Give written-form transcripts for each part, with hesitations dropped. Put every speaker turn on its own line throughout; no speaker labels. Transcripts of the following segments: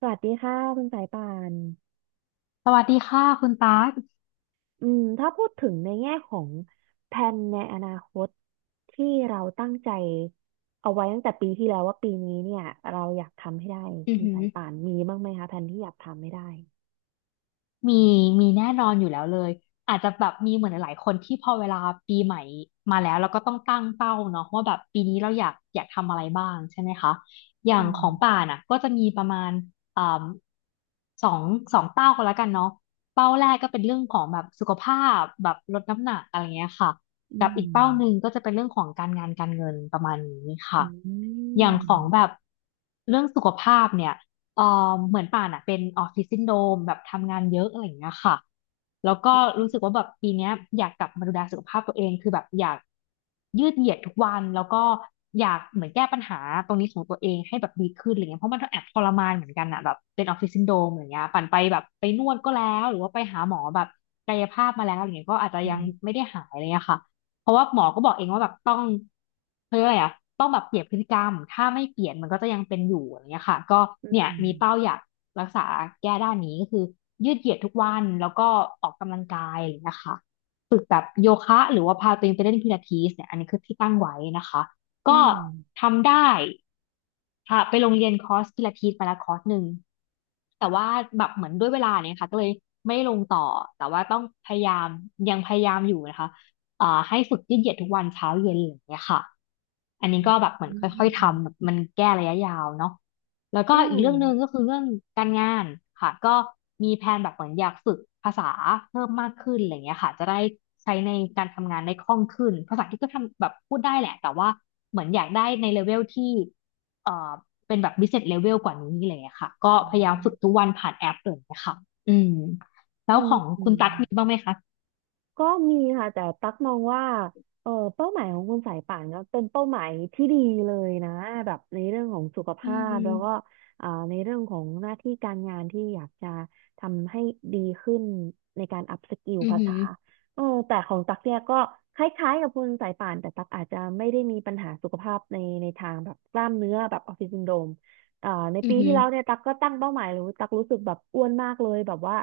สวัสดีค่ะคุณสายป่าน
สวัสดีค่ะคุณตาร์ก
อืมถ้าพูดถึงในแง่ของแผนในอนาคตที่เราตั้งใจเอาไว้ตั้งแต่ปีที่แล้วว่าปีนี้เนี่ยเราอยากทำให้ได้
อือ
คุณ
หื
สา
อ
ยป่านมีบ้างไหมคะแผนที่อยากทำให้ได้
มีมีแน่นอนอยู่แล้วเลยอาจจะแบบมีเหมือนหลายๆคนที่พอเวลาปีใหม่มาแล้วเราก็ต้องตั้งเป้าเนาะว่าแบบปีนี้เราอยากทำอะไรบ้างใช่ไหมคะอย่า
อื
งข
ม
องป่านอ่ะก็จะมีประมาณอ่าสองสองเป้าก็แล้วกันเนาะเป้าแรกก็เป็นเรื่องของแบบสุขภาพแบบลดน้ำหนักอะไรเงี้ยค่ะ
อื
กับอีกเป้าหนึ่ง
ม
ก็จะเป็นเรื่องของการงานการเงินประมาณนี้ค่ะ
อื
อย่างของแบ
ม
บเรื่องสุขภาพเนี่ย เอ่อเหมือนป่านอ่ะเป็นออฟฟิศซินโดรมแบบทำงานเยอะอะไรอย่างเงี้ยค่ะแล้วก็รู้สึกว่าแบบปีเนี้ยอยากกลับมาดูแลสุขภาพตัวเองคือแบบอยากยืดเหยียดทุกวันแล้วก็อยากเหมือนแก้ปัญหาตรงนี้ของตัวเองให้แบบดีขึ้นอะไรเงี้ยเพราะมันก็แอบทรมานเหมือนกันอ่ะแบบเป็นออฟฟิศซินโดรมอะไรเงี้ยป่านไปแบบไปนวดก็แล้วหรือว่าไปหาหมอแบบกายภาพมาแล้วอะไรเงี้ยก็อาจจะ
อื
ยัง
ม
ไม่ได้หายอะไรเลยอะค่ะ เพราะว่าหมอก็บอกเองว่าแบบต้องเขาเรียกอะไรอะต้องแบบเปลี่ยนพฤติกรรมถ้าไม่เปลี่ยนมันก็จะยังเป็นอยู่อะไรเงี้ยค่ะก็
อ
เนี่ย
ืม
มีเป้าอยากรักษาแก้ด้านนี้ก็คือยืดเหยียดทุกวันแล้วก็ออกกำลังกายอะไรเลยนะคะ โยคะหรือว่าพาตัวเองไปเล่นพิลาทิสเนี่ยอันนี้คือที่ตั้งไว้นะคะ
อื
ก็
ม
ทำได้ค่ะไปโรงเรียนคอร์สพิลาทิสไปแล้วคอร์สหนึ่งแต่ว่าแบบเหมือนด้วยเวลาเนี่ยค่ะก็เลยไม่ลงต่อแต่ว่าต้องพยายามยังพยายามอยู่นะคะให้ฝึกยืดเหยียดทุกวันเช้าเย็นออย่างเงี้ยค่ะอันนี้ก็แบบเหมือ
อื
น
ม
ค่อยๆ
อืม
ทำแบบมันแก้ระยะยาวเนาะ แล้วก็
อื
อีกเรื่องหนึ่งก็คือเรื่องการงานค่ะก็มีแผนแบบเหมือนอยากฝึกภาษาเพิ่มมากขึ้นอะไรเงี้ยค่ะจะได้ใช้ในการทำงานได้คล่องขึ้นภาษาที่ก็ทำแบบพูดได้แหละแต่ว่าเหมือนอยากได้ในเลเวลที่เอ่อเป็นแบบ business level กว่านี้อะไรเงี้ยค่ะก็พยายามฝึกทุกวันผ่านแอปเลยนะคะอืมแล้ว
ม
ของ
อื
คุณ
ม
ตั๊กมีบ้างไหมคะ
ก็มีค่ะแต่ตักมองว่าเออเป้าหมายของคุณสายป่านก็เป็นเป้าหมายที่ดีเลยนะแบบในเรื่องของสุข
อื
ภาพแล้วก็
ม
ในเรื่องของหน้าที่การงานที่อยากจะทำให้ดีขึ้นในการอัพสกิล
อือ
ภา
หื
ษา
อ
เออแต่ของตักเนี่ยก็คล้ายๆกับคุณสายป่านแต่ตักอาจจะไม่ได้มีปัญหาสุขภาพในทางแบบกล้ามเนื้อแบบออฟฟิศซินโดรมใน
อื
ปี
อหื
ที่
อ
แล้วเนี่ยตักก็ตั้งเป้าหมายเลยตักรู้สึกแบบอ้วนมากเลยแบบว่า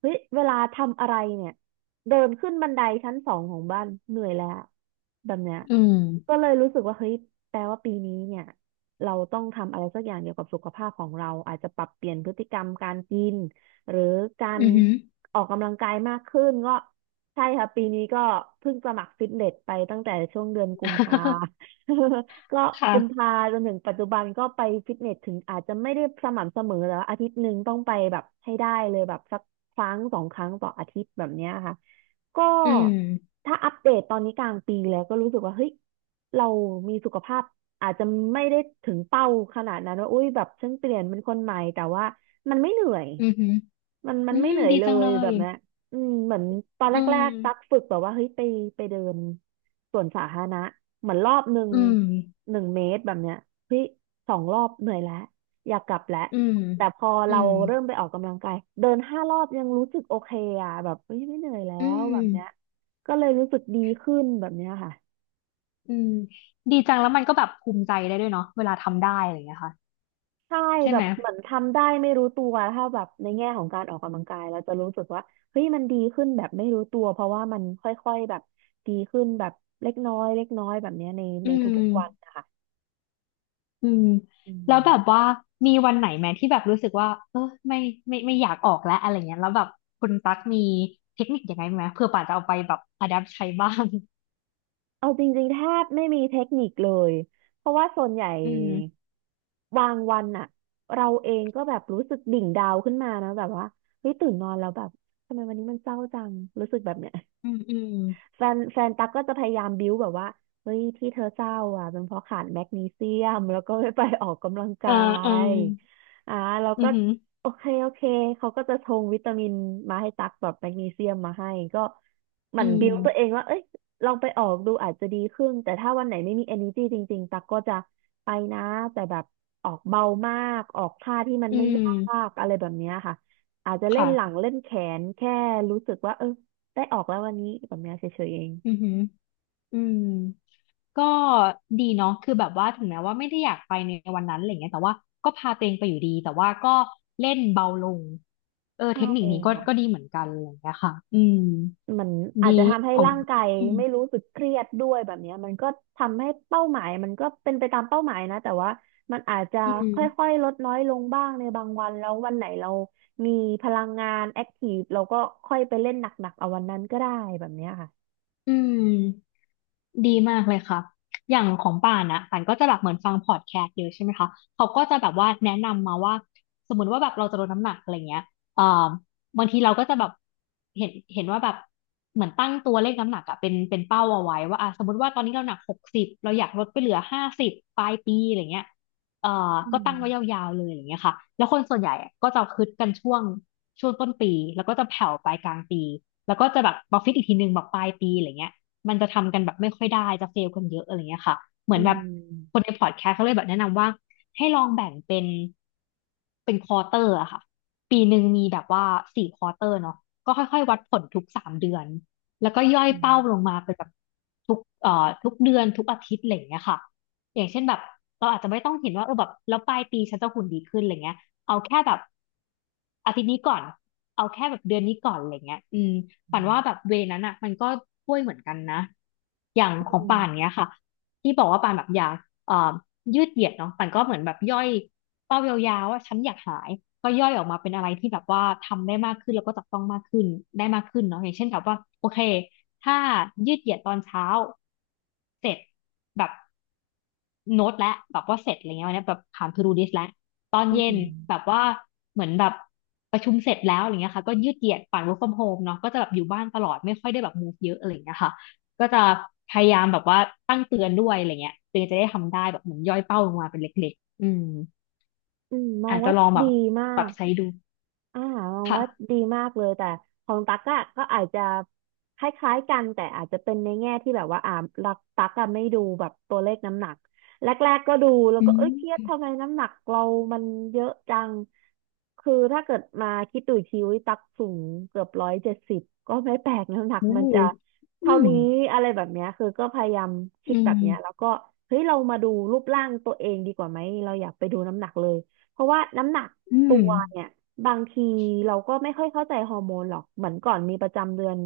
เฮ้ยเวลาทำอะไรเนี่ย เดินขึ้นบันไดชั้น 2ของบ้านเหนื่อยแล้วแบบเนี้ย
อืม
ก็เลยรู้สึกว่าเฮ้ยแปลว่าปีนี้เนี่ยเราต้องทำอะไรสักอย่างเกี่ยวกับสุขภาพของเราอาจจะปรับเปลี่ยนพฤติกรรมการกินหรือการ
อือหือ
ออกกำลังกายมากขึ้นก็ใช่ค่ะปีนี้ก็เพิ่งสมัครฟิตเนสไปตั้งแต่ช่วงเดือนกุมภา ก็กุม
ค่ะ
ภาจนถึงปัจจุบันก็ไปฟิตเนสถึงอาจจะไม่ได้สม่ำเสมอแล้วาอาทิตย์หนึ่งต้องไปแบบให้ได้เลยแบบสักครั้งสองครั้งต่ออาทิตย์แบบเนี้ยค่ะ ก็
อืม
ถ้าอัปเดตตอนนี้กลางปีแล้วก็รู้สึกว่าเฮ้ยเรามีสุขภาพอาจจะไม่ได้ถึงเป้าขนาดนั้นว่าอุ้ยแบบฉันเปลี่ยนเป็นคนใหม่แต่ว่ามันไม่เหนื่อย
อือหือ
มันมั
อื
นไม่
ม
เหนื่อย
ดี
เล
จัง
ย
เล
แบ
ย
บเนี้ยอืมเหมือนตอน
อื
แรกๆตัก
ม
ฝึกแบบว่าเฮ้ยไปเดินสวนสาธารณะเหมือนรอบหนึ่ง
อืม
1 เมตรแบบเนี้ยเฮ้ย2 รอบเหนื่อยแล้ว อยากกลับแหละ
อืม
แต่พอ
อื
เรา
ม
เริ่มไปออกกำลังกายเดิน5 รอบยังรู้สึกโอเคอ่ะแบบเฮ้ยไม่เหนื่อยแล้
อื
วแบบเนี้ย
ม
ก็เลยรู้สึกดีขึ้นแบบเนี้ยค่ะ
อืมดีจังแล้วมันก็แบบภูมิใจได้ด้วยเนาะเวลาทำได้อะไรอย่างเงี้ยค่ะ
ใช่
ใช่
แบ
ไหม
บเหมือนทำได้ไม่รู้ตัวถ้าแบบในแง่ของการออกกำลังกายเราจะรู้สึกว่าเฮ้ยมันดีขึ้นแบบไม่รู้ตัวเพราะว่ามันค่อยๆแบบดีขึ้นแบบเล็กน้อยเล็กน้อยแบบเนี้ยใน
อื
ใน
ม
ทุกๆวันนะคะ
อืม
อื
แล้
ม
วแบบว่ามีวันไหนไหมที่แบบรู้สึกว่าเออไม่ไม่ไม่อยากออกแล้วอะไรเงี้ยแล้วแบบคุณตั๊กมีเทคนิคยังไงไหมเผื่อป่าจะเอาไปแบบอ d ดั t ใช้บ้าง
เอาจริงๆแทบไม่มีเทคนิคเลยเพราะว่าส่วนใหญ่
อืม
บางวันอะเราเองก็แบบรู้สึกดิ่งดาวขึ้นมานะแบบว่าเฮ้ยตื่นนอนแล้วแบบทำไมวันนี้มันเศร้าจังรู้สึกแบบเนี้ย
อืมอืม
แฟนตั๊กก็จะพยายามบิ้วแบบว่าเฮ้ยที่เธอเศร้าอ่ะเป็นเพราะขาดแมกนีเซียมแล้วก็ไม่ไปออกกำลัง
เอ
กา
อเออ
ยอ่าเรา
อื
ก็
อหือ
โอเคโอเคเขาก็จะชงวิตามินมาให้ตักแบบแมกนีเซียมมาให้ก็ห
อื
มั่นบิ้วตัวเอ
ม
งว่าเอ้ยลองไปออกดูอาจจะดีขึ้นแต่ถ้าวันไหนไม่มี energy จริงๆตักก็จะไปนะแต่แบบออกเบามากออกท่าที่มัน
อื
ไม่ยา
ม
กอะไรแบบเนี้ยค่ะอาจจะเล่นหลัง
ค่ะ
เล่นแขนแค่รู้สึกว่าเออ ได้ออกแล้ววันนี้แบบเนี้ยเฉยๆเอง
อือหืออืม ก็ดีเนาะคือแบบว่าถึงแม้ว่าไม่ได้อยากไปในวันนั้นอะไรเงี้ยแต่ว่าก็พาตัวเองไปอยู่ดี แต่ว่าก็เล่นเบาลงเออเท
ใช่
คนิคนี้ก็
ค่ะ
ก็ดีเหมือนกันอะไรเงี้ยค่ะอืม
มันอาจ
ดี
จะทำให้
ของ
ร่างกาย
อืม
ไม่รู้สึกเครียดด้วยแบบเนี้ยมันก็ทำให้เป้าหมายมันก็เป็นไปตามเป้าหมายนะแต่ว่ามันอาจจะ
อื
ค
ม
่อยๆลดน้อยลงบ้างในบางวันแล้ววันไหนเรามีพลังงานแอคทีฟเราก็ค่อยไปเล่นหนักๆเอาวันนั้นก็ได้แบบเนี้ยค่ะ
อืม ดีมากเลยค่ะอย่างของป่านนะป่านก็จะแบบเหมือนฟังพอดแคสต์เยอะใช่ไหมคะ เขาก็จะแบบว่าแนะนำมาว่าสมมติว่าแบบเราจะลดน้ำหนักอะไรเงี้ยเอ่อบางทีเราก็จะแบบเห็นว่าแบบเหมือนตั้งตัวเลขน้ำหนักอะเป็นเป้าเอาไว้ว่าอ่ะสมมติว่าตอนนี้เราหนัก60เราอยากลดไปเหลือ50ปลายปีอะไรเงี้ยเอ่อ
อื
ก็
ม
ตั้งไว้ยาวๆเลยอย่างเงี้ยค่ะแล้วคนส่วนใหญ่อะก็จะคึดกันช่วงต้นปีแล้วก็จะแผ่วไปกลางปีแล้วก็จะแบบมาฟิตอีกทีนึงแบบปลายปีอะไรเงี้ย มันจะทำกันแบบไม่ค่อยได้จะเฟลกันเยอะอะไรเงี้ยค่ะเหมื
อื
อนแบบคน
ม
ในพอดแคสต์เขาเลยแบบแนะนำว่าให้ลองแบ่งเป็นเป็นควอเตอร์อะค่ะปีหนึ่งมีแบบว่า4 ควอเตอร์เนาะก็ค่อยๆวัดผลทุก3 เดือนแล้วก็ย่อย
อื
เป้าลง
ม
มาเป็นแบบทุกเดือนทุกอาทิตย์อะไรอย่างเงี้ยค่ะอย่างเช่นแบบเราอาจจะไม่ต้องเห็นว่าเออแบบแล้วปลายปีฉันจะหุ่นดีขึ้นอะไรเงี้ยเอาแค่แบบอาทิตย์นี้ก่อนเอาแค่แบบเดือนนี้ก่อนอะไรเงี้ยอืม
อื
ฝันว่าแบบ
ม
เวนั้นอ่ะมันก็ช่วยเหมือนกันนะ อย่าง
อื
ของ
ม
ป่านเนี้ยค่ะที่บอกว่าป่านแบบอยากเอ่อยืดเหยียดเนาะป่านก็เหมือนแบบย่อยเป้ายาวๆว่าฉันอยากหายก็ย่อยออกมาเป็นอะไรที่แบบว่าทำได้มากขึ้นแล้วก็จับต้องมากขึ้นได้มากขึ้นเนาะอย่างเช่นแบบว่าโอเคถ้ายืดเหยียดตอนเช้าเสร็จแบบโน้ตและแบบว่าเสร็จอะไรเงี้ยวันนี้แบบผ่าน to do list แล้วตอน
อื
เย็น
ม
แบบว่าเหมือนแบบประชุมเสร็จแล้วอะไรเงี้ยค่ะก็ยืดเหยียดปั่น work from home เนาะก็จะแบบอยู่บ้านตลอดไม่ค่อยได้แบบ move เยอะอะไรเงี้ยค่ะ ก็จะพยายามแบบว่าตั้งเตือนด้วยอะไรเงี้ยตัวเองจะได้ทำได้แบบเหมือนย่อยเป้าลงมาเป็นเล็กๆอืม
มอ
อา
ง
จจะ
ว่า
ลองแบบ
ดีมา
ปรับ
ก
ใช้ดู
อ่ามอง
ค่ะ
ว่าดีมากเลยแต่ของตั๊กอะก็อาจจะคล้ายๆกันแต่อาจจะเป็นในแง่ที่แบบว่ารักตั๊กอะไม่ดูแบบตัวเลขน้ำหนักแรกๆก็ดูแล้ว
อื
ก็เอ้ยเครียด
ม
ทำไมน้ำหนักเรามันเยอะจังคือถ้าเกิดมาคิดดูอีกทีวิตั๊กสูงเกือบ170ก็ไม่แปลกน้ำหนัก
โอ้
มันจะ
อื
เท่า
ม
นี้อะไรแบบเนี้ยคือก็พยายามคิ
อื
ดแบ
ม
บเนี้ยแล้วก็เฮ้ยเรามาดูรูปร่างตัวเองดีกว่าไหมเราอยากไปดูน้ำหนักเลยเพราะว่าน้ำหนัก
อื
ตั
ม
วเนี่ยบางทีเราก็ไม่ค่อยเข้าใจฮอร์โมนหรอกเหมือนก่อนมีประจำเดือน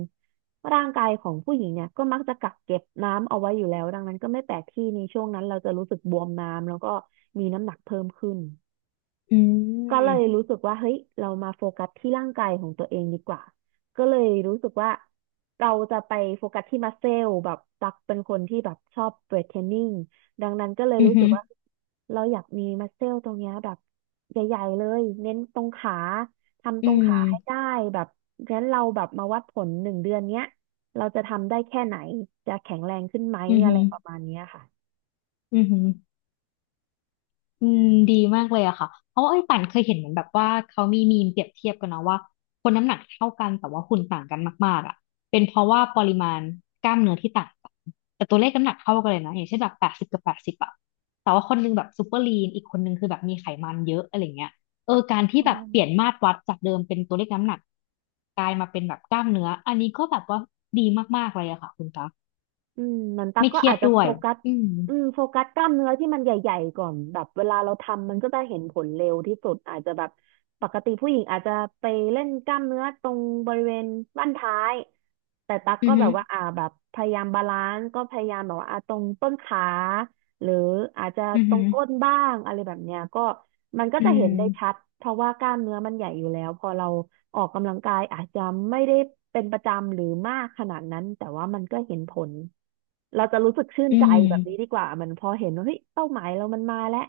ร่างกายของผู้หญิงเนี่ยก็มักจะกักเก็บน้ำเอาไว้อยู่แล้วดังนั้นก็ไม่แปลกที่ในช่วงนั้นเราจะรู้สึกบวมน้ำแล้วก็มีน้ำหนักเพิ่มขึ้น
อื
ก็เลย
ม
รู้สึกว่าเฮ้ยเรามาโฟกัสที่ร่างกายของตัวเองดีกว่าก็เลยรู้สึกว่าเราจะไปโฟกัสที่มัสเซลแบบตักเป็นคนที่แบบชอบเวทเทรนนิ่งดังนั้นก็เลย
อื
รู้สึกว่า
ม
เราอยากมีมัสเซลตรงเนี้ยแบบใหญ่ๆเลยเน้นตรงขาทำต
อื
รง
ม
ขาให้ได้แบบงั้นเราแบบมาวัดผล1 เดือนเนี้ยเราจะทำได้แค่ไหนจะแข็งแรงขึ้นไหม
อืม
อะ
อื
ไรประมาณเนี้ยค่ะ
มอืม อืมดีมากเลยอะค่ะเพราะว่าไอ้ยป่านเคยเห็นเหมือนแบบว่าเขามีมีมเปรียบเทียบกันเนาะว่าคนน้ำหนักเท่ากันแต่ว่าหุ่นต่างกันมากๆอะเป็นเพราะว่าปริมาณกล้ามเนื้อที่ต่างกันแต่ตัวเลขน้ำหนักเท่ากันเลยนะอย่างเช่นแบบแปดสิบกับแปดสิบอะแต่ว่าคนนึงแบบซูเปอร์ลีนอีกคนนึงคือแบบมีไขมันเยอะอะไรเงี้ยเออการที่แบบเปลี่ยนมาตรวัดจากเดิมเป็นตัวเลขน้ำหนักกลายมาเป็นแบบกล้ามเนื้ออันนี้ก็แบบว่าดีมากๆเลยอะค่ะคุณตา
อืมเหมือนตั๊ก
ไม่
ก็
เครีย
อา
ด
จจะ
ด้ว
โฟ
ย
กัส
อืม
อืมโฟกัสกล้ามเนื้อที่มันใหญ่ๆก่อน แบบเวลาเราทำมันก็จะเห็นผลเร็วที่สุด อาจจะแบบปกติผู้หญิงอาจจะไปเล่นกล้ามเนื้อตรงบริเวณบั้นท้าย แต่ตั๊ก
อื
ก็
อ
แบ
หื
บ
อ
ว่าแบบพยายามบาลานซ์ก็พยายามแบบว่าตรงต้นขา หรืออาจจะ
อือ
ตร
หื
ง
อ
ก้นบ้างอะไรแบบเนี้ยก็มันก็
อื
จะเห็
ม
นได้ชัดเพราะว่ากล้ามเนื้อมันใหญ่อยู่แล้วพอเราออกกำลังกายอาจจะไม่ได้เป็นประจำหรือมากขนาดนั้นแต่ว่ามันก็เห็นผลเราจะรู้สึกชื่น
อื
ใจ
ม
แบบนี้ดีกว่ามันพอเห็นว่าเฮ้ยเป้าหมายเรามันมาแล้ว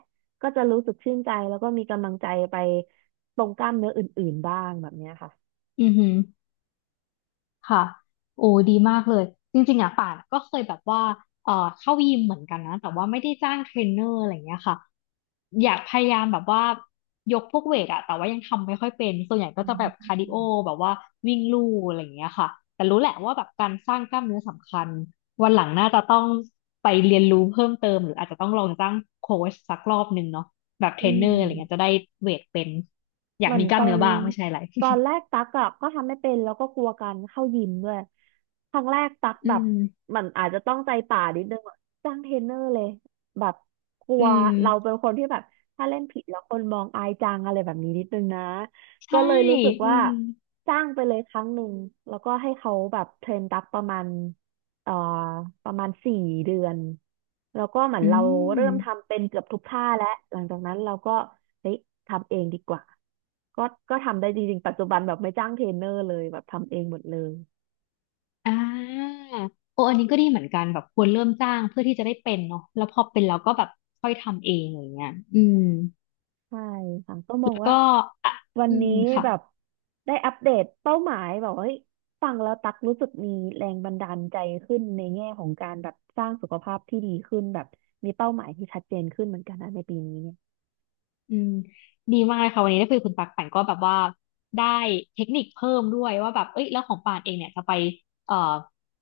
ก็จะรู้สึกชื่นใจแล้วก็มีกำลังใจไปตรงกล้ามเนื้ออื่นๆบ้างแบบเนี้ยค่ะ
อือหือค่ะ โอ้ดีมากเลย จริงๆอ่ะป่านก็เคยแบบว่าเอ่อเข้ายิมเหมือนกันนะแต่ว่าไม่ได้จ้างเทรนเนอร์อะไรอย่างเงี้ยค่ะอยากพยายามแบบว่า ยกพวกเวทอะแต่ว่ายังทำไม่ค่อยเป็น ส่วนใหญ่ก็จะแบบคาร์ดิโอแบบว่าวิ่งลู่อะไรอย่างเงี้ยค่ะ แต่รู้แหละว่าแบบการสร้างกล้ามเนื้อสำคัญ วันหลังน่าจะต้องไปเรียนรู้เพิ่มเติมหรืออาจจะต้องลองจ้างโค้ชสักรอบหนึ่งเนาะแบบเท
อื
รนเนอ
ม
ร์อะไรเงี้ยจะได้เวทเป็นอ
เห
ยาก
มือน
มีก
ต
ล้าม
อ
เนื้
น
อบ้างไม่ใช่อะไร
แรก ตักอะก็ทำไม่เป็นแล้วก็กลัวการเข้ายิมด้วยครั้งแรกตัก
อื
แบบ
ม
เหมันอาจจะต้องใจป่านิดนึงอะจ้างเทรนเนอร์เลยแบบกลั
อื
วเราเป็
ม
นคนที่แบบถ้าเล่นผิดแล้วคนมองอายจังอะไรแบบนี้นิดนึงนะก็
ใช่
เลยรู้สึก
อื
ว่า
ม
จ้างไปเลยครั้งหนึ่งแล้วก็ให้เขาแบบเทรนตักประมาณ เอ่อประมาณ4 เดือนแล้วก็เหมือน
อื
เราเริ่ม
ม
ทำเป็นเกือบทุกท่าแล้วหลังจากนั้นเราก็เฮ้ยทำเองดีกว่าก็ก็ทำได้จริงๆปัจจุบันแบบไม่จ้างเทรนเนอร์เลยแบบทำเองหมดเลย
อ่าโออันนี้ก็ดีเหมือนกันแบบควรเริ่มจ้างเพื่อที่จะได้เป็นเนาะแล้วพอเป็นแล้วก็แบบค่อยทำเองอย่างเงี้ยอืม
ใช่ค่ะก็มอง
แล้ว
ว่า
ก็อ่ะ
วัน
อื
นี้
ม
อืม
ค่ะ
แบบได้อัปเดตเป้าหมายแบบว่าเฮ้ยฟังแล้วตักรู้สึกมีแรงบันดาลใจขึ้นในแง่ของการแบบสร้างสุขภาพที่ดีขึ้นแบบมีเป้าหมายที่ชัดเจนขึ้นเหมือนกันนะในปีนี้
อืมดีมากเลยค่ะวันนี้ได้คุยกับคุณปักป่นก็แบบว่าได้เทคนิคเพิ่มด้วยว่าแบบเอ้ยแล้วของป่านเองเนี่ยจะไปเอ่อ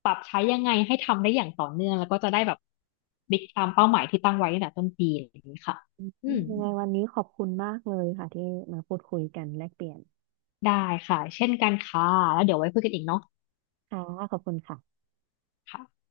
ปรับใช้ยังไงให้ทำได้อย่างต่อเนื่องแล้วก็จะได้แบบบิ๊กตามเป้าหมายที่ตั้งไว้ตั้งแต่ต้นปีอย่างนี้ค่ะอื
ยั
ม
งไงวันนี้ขอบคุณมากเลยค่ะที่มาพูดคุยกันแลกเปลี่ยน
ได้ค่ะเช่นกันค่ะแล้วเดี๋ยวไว้คุยกันอีกเนาะ
ค่ะขอบคุณค่ะ
ค่ะ